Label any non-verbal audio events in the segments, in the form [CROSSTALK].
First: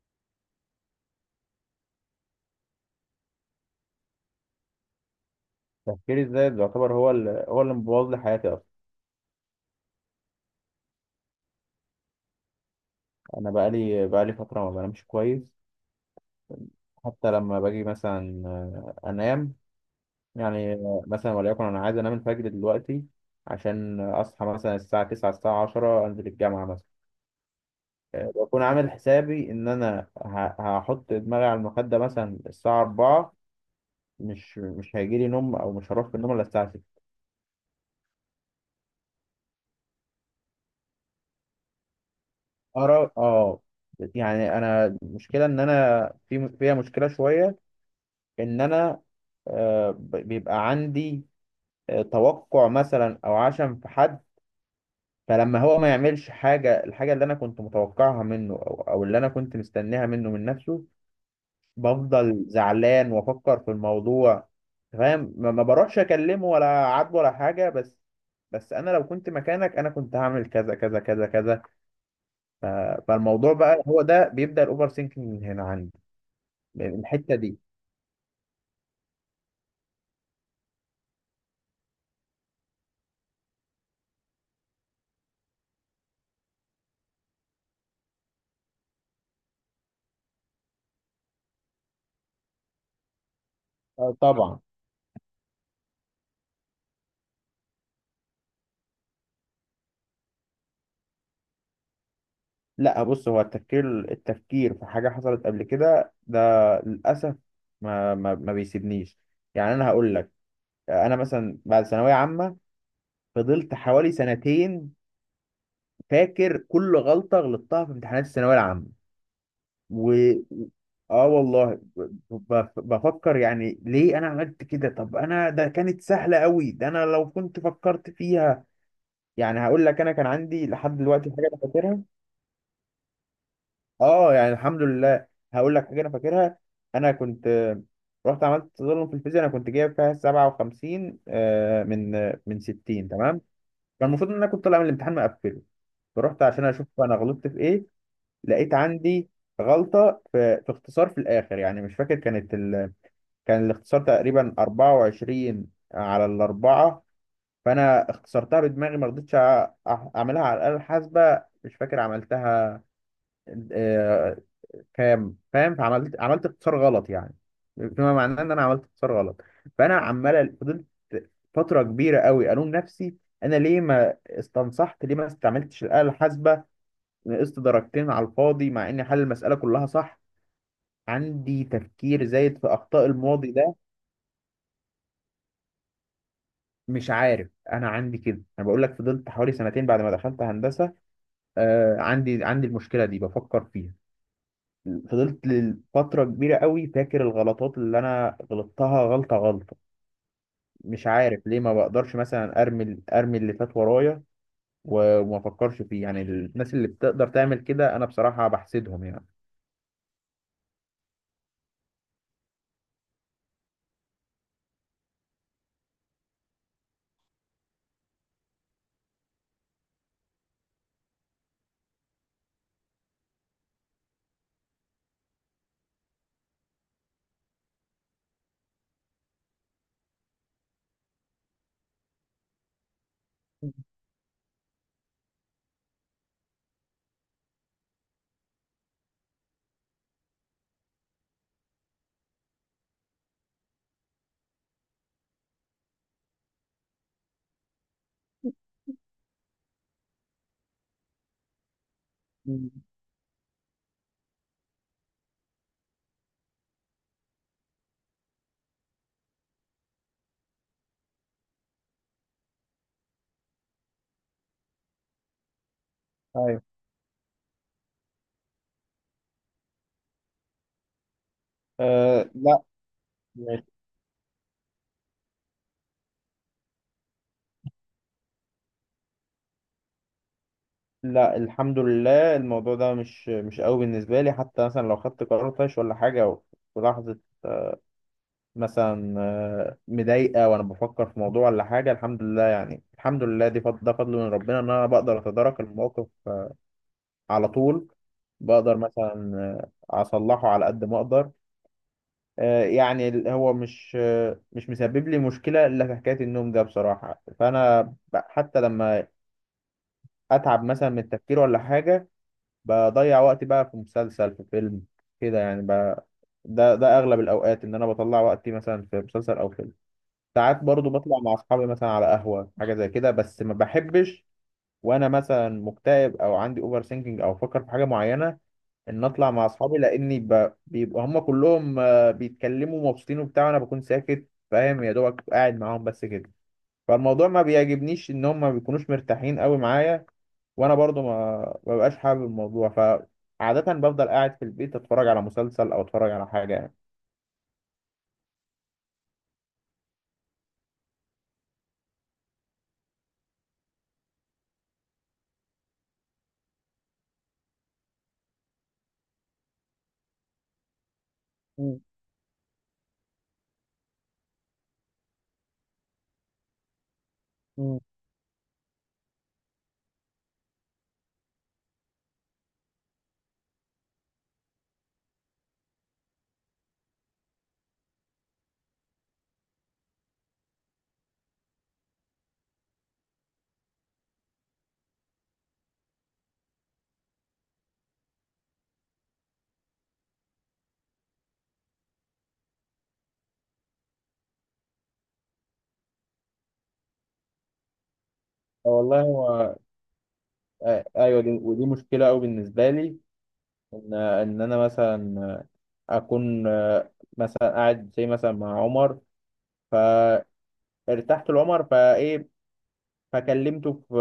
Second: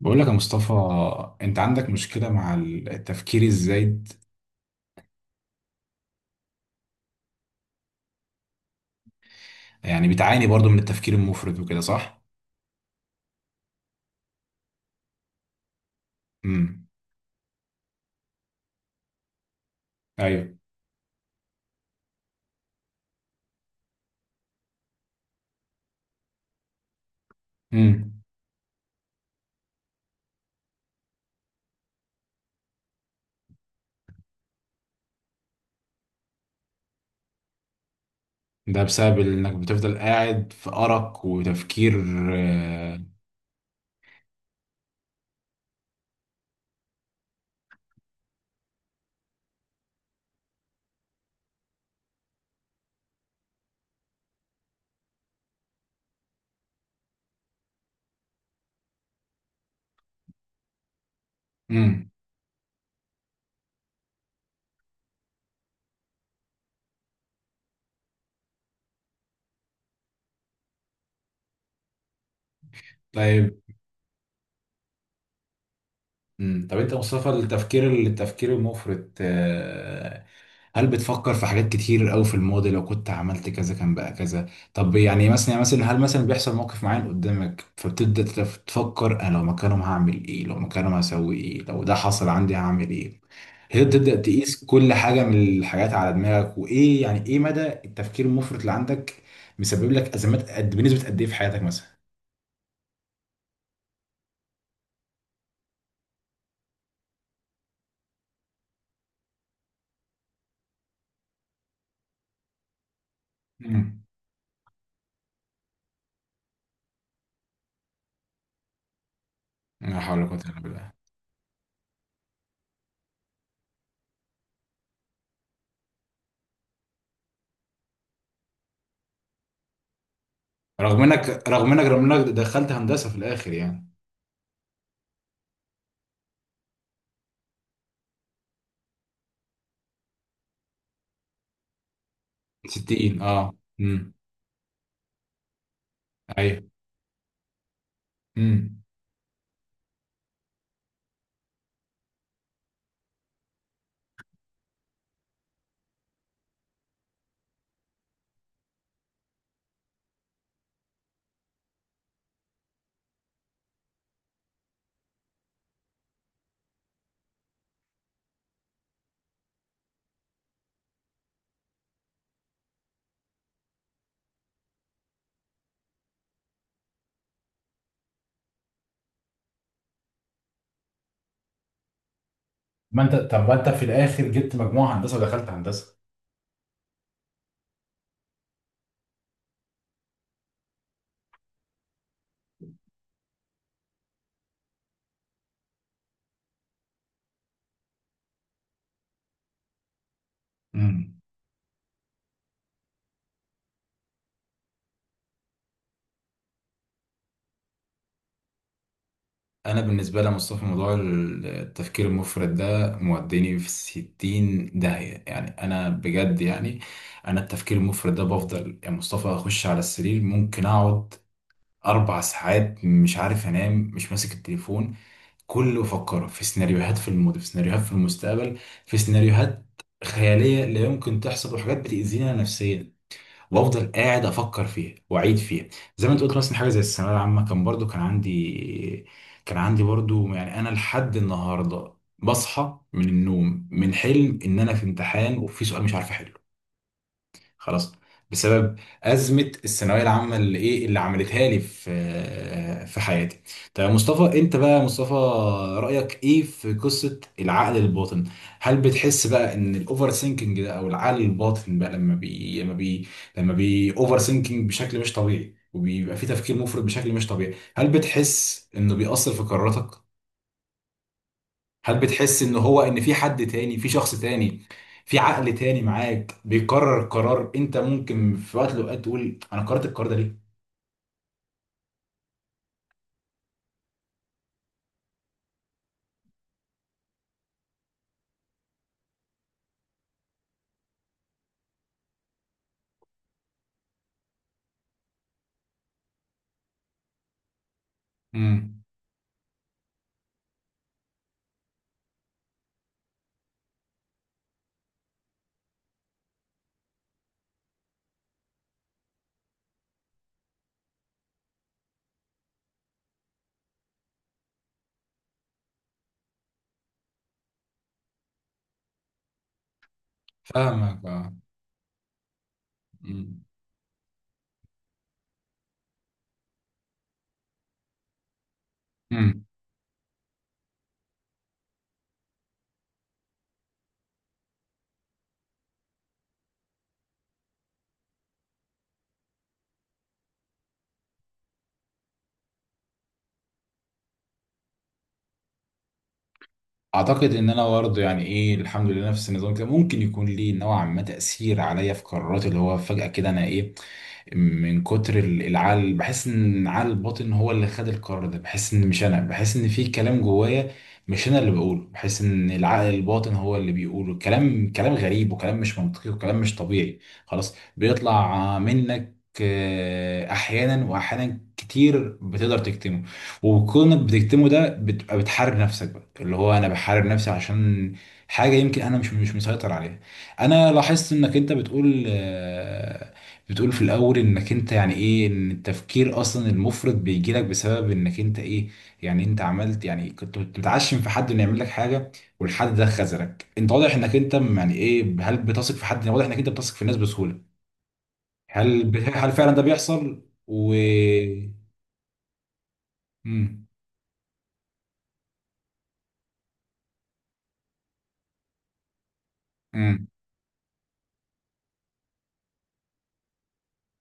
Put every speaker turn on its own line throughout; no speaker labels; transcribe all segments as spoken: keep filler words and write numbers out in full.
بقول لك يا مصطفى، انت عندك مشكلة مع التفكير الزايد.
تفكيري الزايد يعتبر هو اللي هو اللي مبوظ لي حياتي اصلا.
يعني بتعاني برضو من التفكير المفرط وكده صح؟
انا بقالي بقالي فتره ما بنامش كويس.
امم
حتى لما باجي مثلا آه، انام.
ايوه.
يعني آه، مثلا وليكن انا عايز انام الفجر دلوقتي عشان اصحى مثلا الساعه تسعة الساعه عشرة انزل الجامعه مثلا.
امم
آه، بكون عامل حسابي ان انا ه- هحط دماغي على المخده مثلا الساعه اربعة. مش مش هيجي لي نوم او مش هروح في النوم الا الساعه ستة.
ده بسبب انك بتفضل قاعد في أرق وتفكير. آه،
اه اه. يعني انا المشكله ان انا في فيها مشكله شويه. ان انا آه، ب- بيبقى عندي آه، توقع مثلا او عشم في حد. فلما هو ما يعملش حاجة الحاجة اللي انا كنت متوقعها منه او او اللي انا كنت مستنيها منه من نفسه.
امم.
بفضل زعلان وافكر في الموضوع فاهم. ما ما بروحش اكلمه ولا عاتبه ولا حاجة بس بس انا لو كنت مكانك انا كنت هعمل كذا كذا كذا كذا. ف- فالموضوع
طيب،
بقى هو ده بيبدأ الاوفر سينكينج من هنا عندي،
امم طب انت يا
من
مصطفى،
الحتة دي.
التفكير التفكير المفرط، آه، هل بتفكر في حاجات كتير قوي في الماضي، لو كنت عملت كذا كان بقى كذا؟ طب يعني مثلا، يعني مثلا هل مثلا بيحصل موقف معين قدامك فبتبدأ تف- تفكر انا لو مكانهم هعمل ايه، لو مكانهم هسوي ايه، لو ده حصل عندي هعمل ايه؟ هي تبدأ
آه، طبعا.
تقيس كل حاجة من الحاجات على دماغك. وايه يعني ايه مدى التفكير المفرط اللي عندك مسبب لك ازمات، قد بنسبة قد ايه في حياتك مثلا؟
لا بص هو التفكير التفكير في حاجة حصلت قبل كده ده، للأسف، ما ما ما بيسيبنيش. يعني أنا هقول لك. أنا مثلا بعد ثانوية عامة فضلت
امم.
حوالي سنتين فاكر كل غلطة غلطتها في امتحانات الثانوية العامة.
لا
و
حول ولا قوة الا بالله.
آه والله ب- ب- بفكر يعني ليه أنا عملت كده. طب أنا ده كانت سهلة قوي، ده أنا لو كنت فكرت فيها. يعني هقول لك أنا كان عندي لحد
رغم
دلوقتي حاجة
انك
أنا
رغم انك
فاكرها.
رغم انك دخلت هندسة في الاخر يعني.
اه، يعني الحمد لله. هقول لك حاجه انا فاكرها. انا كنت آه، رحت عملت تظلم في الفيزياء. انا كنت جايب فيها سبعة وخمسين آه، من آه، من ستين
ستين
تمام.
اه.
كان
امم.
المفروض ان انا كنت طالع من الامتحان مقفله فرحت
ايوه.
عشان اشوف انا غلطت في ايه. لقيت
امم.
عندي غلطه في, في اختصار في الاخر يعني مش فاكر كانت ال... كان الاختصار تقريبا اربعة وعشرين على الاربعه. فانا اختصرتها بدماغي ما رضيتش أ- أح- اعملها على الاله الحاسبه. مش فاكر عملتها آه، كام. فاهم، فعملت عملت اقتصار غلط يعني. بما معناه ان انا عملت اقتصار غلط. فانا عمال فضلت فتره كبيره قوي الوم نفسي انا ليه ما استنصحت، ليه ما استعملتش الاله الحاسبه. نقصت درجتين على الفاضي مع اني حل المساله كلها صح. عندي تفكير زايد في
ما
اخطاء
انت طب
الماضي
ما انت
ده.
في الاخر جبت مجموعه هندسه ودخلت هندسه.
مش عارف انا عندي كده. انا بقول لك فضلت حوالي سنتين بعد ما دخلت هندسه. آه عندي عندي المشكله دي بفكر فيها. فضلت لفترة كبيرة قوي فاكر الغلطات اللي أنا غلطتها غلطة غلطة. مش
امم.
عارف ليه ما بقدرش مثلا ارمي ارمي اللي فات ورايا و- وما افكرش فيه. يعني الناس اللي بتقدر تعمل كده انا بصراحة بحسدهم يعني.
انا بالنسبه لي مصطفى، موضوع التفكير المفرط ده موديني في ستين داهيه يعني، انا بجد يعني، انا التفكير المفرط ده بفضل يا مصطفى اخش على السرير ممكن اقعد اربع ساعات مش عارف انام، مش ماسك التليفون، كله افكر في سيناريوهات في الماضي، في سيناريوهات في المستقبل، في سيناريوهات خياليه لا يمكن تحصل، وحاجات بتاذينا نفسيا، وافضل قاعد افكر فيها واعيد فيها. زي ما انت قلت مثلا، حاجه زي الثانويه العامه كان برضو كان عندي كان عندي برضو، يعني انا لحد النهارده بصحى من النوم من حلم ان انا في امتحان وفي سؤال مش عارف احله. خلاص، بسبب أزمة الثانوية العامة اللي إيه اللي عملتها لي
مم.
في في حياتي. طيب يا مصطفى، أنت بقى يا مصطفى رأيك إيه في قصة العقل الباطن؟ هل بتحس بقى إن الأوفر سينكينج ده أو العقل الباطن بقى، لما بي لما بي لما بي أوفر سينكينج بشكل مش طبيعي وبيبقى في تفكير
ايوه.
مفرط بشكل مش طبيعي، هل بتحس إنه بيأثر في قراراتك؟ هل
أه
بتحس ان
لا.
هو ان في حد
مش-
تاني، في شخص تاني، في عقل تاني معاك بيقرر قرار انت ممكن في وقت من الاوقات تقول انا قررت القرار ده ليه؟
لا، الحمد لله، الموضوع ده مش مش قوي بالنسبة لي. حتى مثلا لو خدت قرار طايش ولا حاجة في لحظة مثلا آه، مضايقة وأنا بفكر في موضوع ولا حاجة، الحمد لله يعني الحمد لله. دي فضل، ده فضل من ربنا إن أنا بقدر أتدارك الموقف على طول. بقدر
امم.
مثلا آه، أصلحه على قد ما أقدر. آه، يعني ال- هو مش آه، مش مسبب لي مشكلة إلا في حكاية النوم ده بصراحة. فأنا ب- حتى لما أتعب مثلا من التفكير ولا حاجة بضيع وقتي بقى في مسلسل، في فيلم كده يعني. ب... ده ده أغلب الأوقات إن أنا بطلع وقتي مثلا في مسلسل أو فيلم. ساعات برضو
فاهمك
بطلع
اه.
مع أصحابي مثلا على قهوة حاجة زي كده بس ما بحبش وأنا مثلا مكتئب أو عندي أوفر ثينكينج أو بفكر في حاجة معينة ان اطلع
امم.
مع اصحابي لاني ب... بيبقوا هم كلهم آه، بيتكلموا مبسوطين وبتاع وانا بكون ساكت فاهم يا دوبك قاعد معاهم بس كده. فالموضوع ما بيعجبنيش ان هم ما بيكونوش مرتاحين قوي معايا وانا برضو ما ما ببقاش حابب الموضوع. فعادة بفضل قاعد في البيت اتفرج على مسلسل او اتفرج على حاجة يعني.
اعتقد ان انا برضه يعني ايه، الحمد لله نفس النظام كده، ممكن يكون ليه نوعا ما تاثير عليا في قراراتي، اللي هو فجاه كده انا ايه من كتر ال- العقل بحس ان عقل الباطن هو اللي خد القرار ده، بحس ان مش انا، بحس ان في كلام جوايا مش انا اللي بقوله،
مم.
بحس ان العقل الباطن هو اللي بيقوله، كلام كلام غريب وكلام مش منطقي وكلام مش طبيعي. خلاص
مم.
بيطلع منك آه، احيانا، واحيانا كتير بتقدر تكتمه، وكونك بتكتمه ده بتبقى بتحارب نفسك بقى، اللي هو انا بحارب نفسي عشان حاجه يمكن انا مش مش مسيطر عليها. انا لاحظت انك انت بتقول، آه، بتقول في الاول انك انت يعني ايه، ان التفكير اصلا المفرط بيجي لك بسبب انك انت ايه، يعني انت عملت، يعني كنت بتعشم في حد انه يعمل لك حاجه، والحد ده خذلك. انت واضح انك انت يعني ايه، هل بتثق في حد؟ واضح انك انت بتثق في الناس بسهوله. هل
والله
هل فعلا
هو
ده بيحصل و...
آه، ايوه. دي ودي مشكله قوي بالنسبه لي.
مم.
ان ان انا مثلا اكون آه، مثلا قاعد زي مثلا مع عمر
مم.
فارتحت لعمر فايه. فكلمته في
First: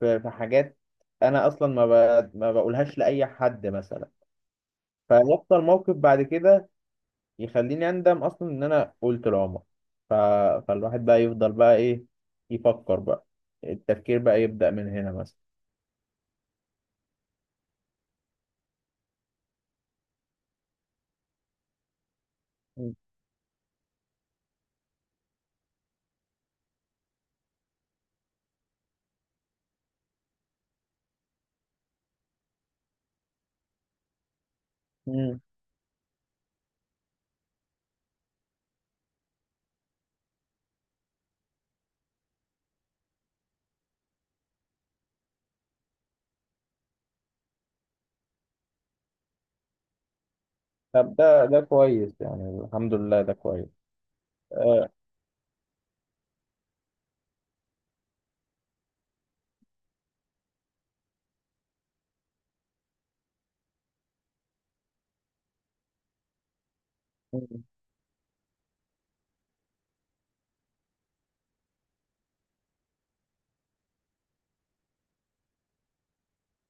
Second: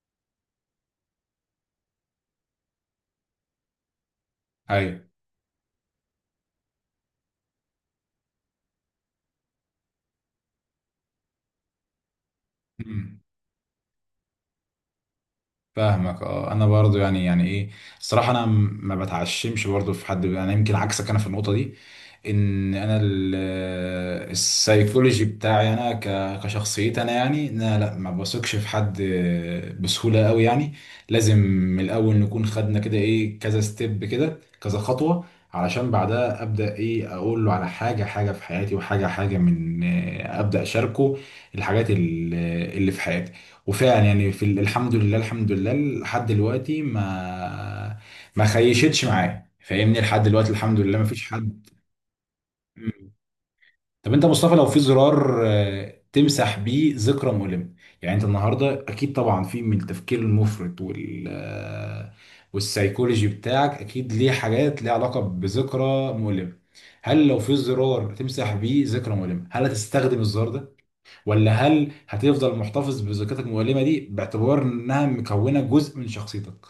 في في حاجات انا اصلا ما ب... ما بقولهاش لاي حد مثلا. فيحصل موقف بعد كده يخليني اندم اصلا ان انا قلت لعمر. ف... فالواحد بقى يفضل بقى ايه
ايوه.
يفكر بقى. التفكير بقى يبدأ من هنا مثلا.
فاهمك اه. انا برضو يعني، يعني ايه، الصراحه انا م- ما بتعشمش برضو في حد، انا يمكن عكسك انا في النقطه دي، ان
مم.
انا ال- السايكولوجي بتاعي انا ك- كشخصيتي انا يعني، ان انا لا ما بثقش في حد بسهوله قوي يعني، لازم من الاول نكون خدنا كده ايه، كذا ستيب كده، كذا خطوه
مم.
علشان بعدها ابدا ايه اقول له على حاجه، حاجه في حياتي، وحاجه حاجه من، ابدا اشاركه الحاجات ال- اللي في حياتي، وفعلا يعني في ال- الحمد لله، الحمد لله لحد دلوقتي ما، ما خيشتش معايا فاهمني، لحد دلوقتي الحمد لله ما
طب
فيش
ده ده
حد.
كويس يعني الحمد لله، ده كويس.
طب انت يا مصطفى لو في
أه.
زرار آه، تمسح بيه ذكرى مؤلمة، يعني انت النهارده اكيد طبعا في من التفكير المفرط وال آه، والسايكولوجي بتاعك اكيد ليه حاجات ليها علاقة بذكرى مؤلمة، هل لو في
مم.
زرار تمسح بيه ذكرى مؤلمة هل هتستخدم الزرار ده، ولا هل هتفضل محتفظ بذكرتك المؤلمة دي باعتبار انها مكونة جزء من شخصيتك؟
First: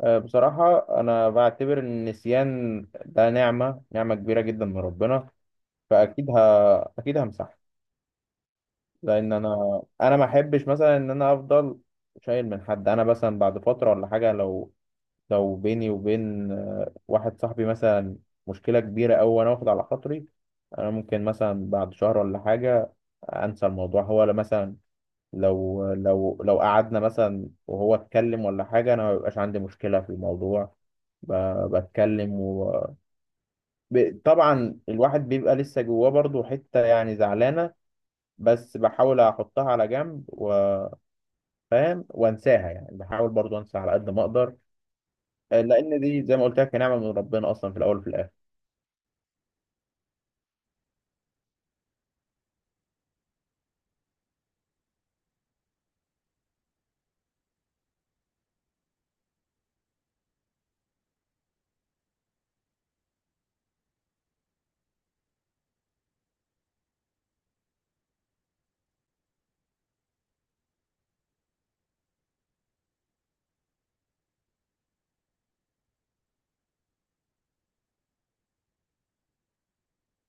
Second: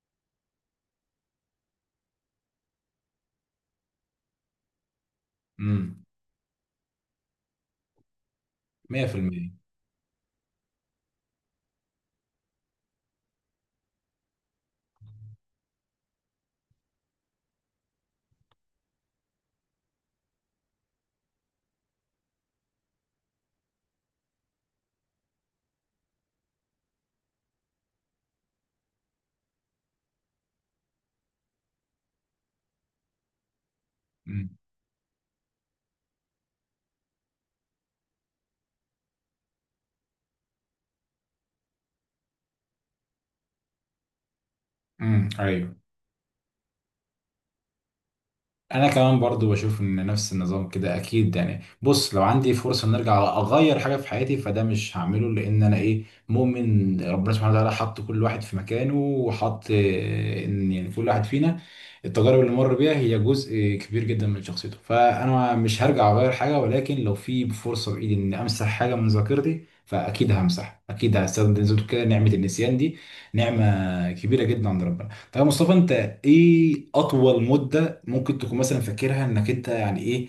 أه، بصراحة أنا بعتبر إن النسيان ده نعمة نعمة كبيرة جدا من ربنا.
امم.
فأكيد ه... أكيد همسحها. لان
مية بالمية.
انا انا ما احبش مثلا ان انا افضل شايل من حد. انا مثلا بعد فتره ولا حاجه، لو لو بيني وبين آه، واحد صاحبي مثلا مشكله كبيره أوي وانا واخد على خاطري، انا ممكن مثلا بعد شهر ولا حاجه انسى الموضوع هو. لا مثلا لو لو لو قعدنا مثلا وهو اتكلم ولا حاجه انا ما بيبقاش عندي مشكله في الموضوع. ب- بتكلم و... ب-
امم.
طبعا الواحد بيبقى لسه جواه برضه حته يعني زعلانه بس بحاول احطها على جنب و... فاهم وانساها يعني بحاول برضو انسى على قد ما اقدر.
امم.
آه،
ايوه.
لان دي زي ما قلت لك نعمه من ربنا اصلا في الاول وفي الاخر.
انا كمان برضو بشوف ان نفس النظام كده. اكيد يعني، بص، لو عندي فرصه ان ارجع اغير حاجه في حياتي فده مش هعمله، لان انا ايه، مؤمن ربنا سبحانه وتعالى حط كل واحد في مكانه، وحط آه، ان يعني كل واحد فينا التجارب اللي مر بيها هي جزء كبير جدا من شخصيته، فانا مش هرجع اغير حاجه. ولكن لو في فرصه بايدي ان امسح حاجه من ذاكرتي فاكيد همسح، اكيد هستخدم زي ما بتقول كده نعمه النسيان دي، نعمه كبيره جدا عند ربنا. طيب يا مصطفى انت ايه اطول مده ممكن تكون مثلا فاكرها انك انت يعني ايه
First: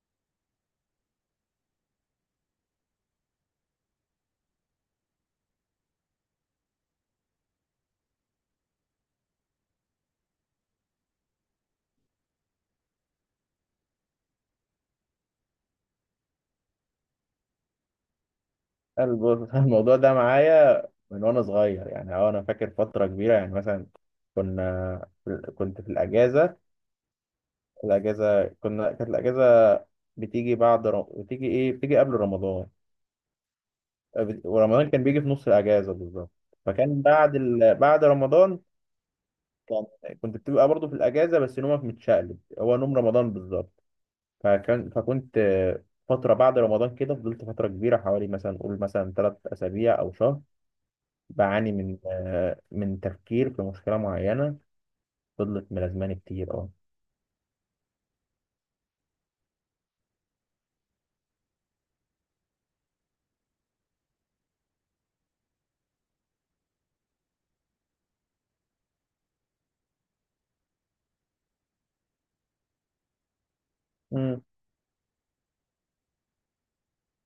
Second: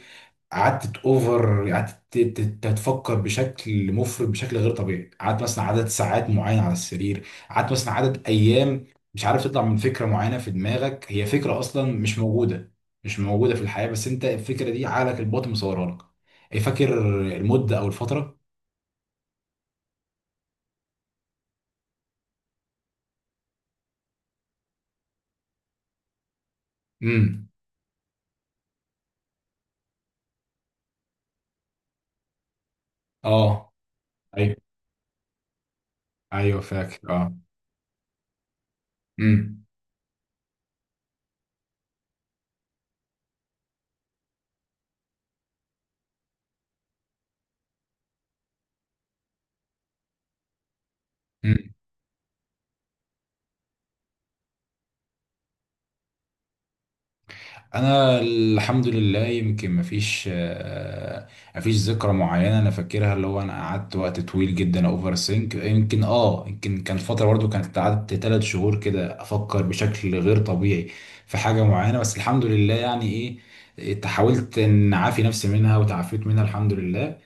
قعدت اوفر، قعدت ت- ت- تتفكر بشكل مفرط بشكل غير طبيعي، قعدت مثلا عدد ساعات معين على السرير، قعدت مثلا عدد ايام مش عارف تطلع من فكره معينه في دماغك، هي فكره اصلا مش موجوده مش موجوده في الحياه، بس انت الفكره دي عقلك الباطن مصورها لك؟ إيه، فاكر المده او الفتره؟
الب- [LAUGHS] الموضوع ده معايا من وانا صغير يعني أه. انا فاكر فتره كبيره يعني مثلا كنا كنت في الاجازه.
امم.
الاجازه، كنا كانت الاجازه بتيجي بعد ر... بتيجي ايه بتيجي قبل رمضان.
اه.
آه، بت-
ايوه.
ورمضان كان بيجي في نص الاجازه بالظبط.
ايوه
فكان
فاكر اه.
بعد ال... بعد رمضان
امم.
كان كنت بتبقى برضو في الاجازه بس نومك متشقلب، هو نوم رمضان بالظبط. فكان فكنت آه، فترة بعد رمضان كده فضلت فترة كبيرة حوالي مثلا قول مثلا ثلاث أسابيع أو شهر بعاني
امم.
من آه، من تفكير في مشكلة معينة. فضلت ملازماني كتير أه.
انا الحمد لله يمكن مفيش آه، مفيش ذكرى معينه انا فاكرها اللي هو انا قعدت وقت طويل جدا اوفر سينك، يمكن اه يمكن كان فتره برضو كانت، قعدت ثلاث شهور كده افكر بشكل غير طبيعي في حاجه معينه، بس الحمد لله يعني ايه، إيه،
مم.
حاولت ان اعافي نفسي منها وتعافيت منها الحمد لله.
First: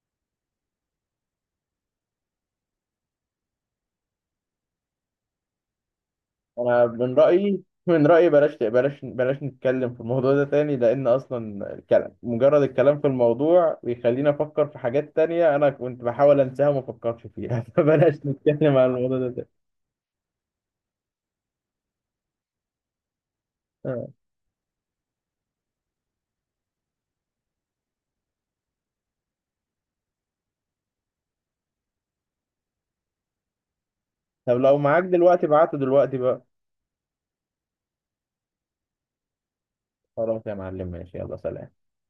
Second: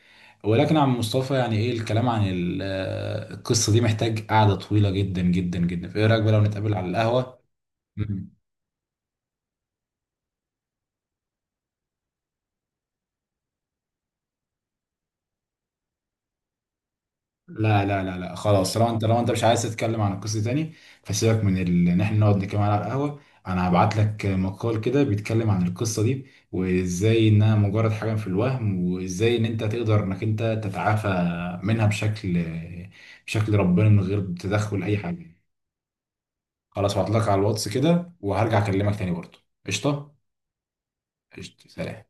ولكن عم مصطفى يعني ايه، الكلام عن ال- آه، القصه دي محتاج قعده طويله جدا جدا جدا، فايه رايك بقى لو نتقابل
أنا
على
من
القهوه؟
رأيي من رأيي بلاش بلاش بلاش نتكلم في الموضوع ده تاني. لأن أصلا الكلام، مجرد الكلام في الموضوع، بيخليني أفكر في حاجات تانية أنا كنت بحاول أنساها وما أفكرش فيها. [LAUGHS]
لا لا
فبلاش
لا لا خلاص،
نتكلم
لو
عن
انت
الموضوع
لو
ده
انت مش
تاني.
عايز تتكلم عن القصه تاني فسيبك من ال... ان احنا نقعد نتكلم على القهوه، انا هبعت
آه.
لك مقال كده بيتكلم عن القصه دي، وازاي انها مجرد حاجه في الوهم، وازاي ان انت تقدر انك انت تتعافى منها بشكل، بشكل ربنا من غير
طب لو
تدخل اي
معاك
حاجه.
دلوقتي ابعته دلوقتي بقى.
خلاص هبعت لك على الواتس كده وهرجع اكلمك تاني برضه. قشطه.
خلاص يا معلم، ماشي، يلا
قشطه
سلام.
سلام.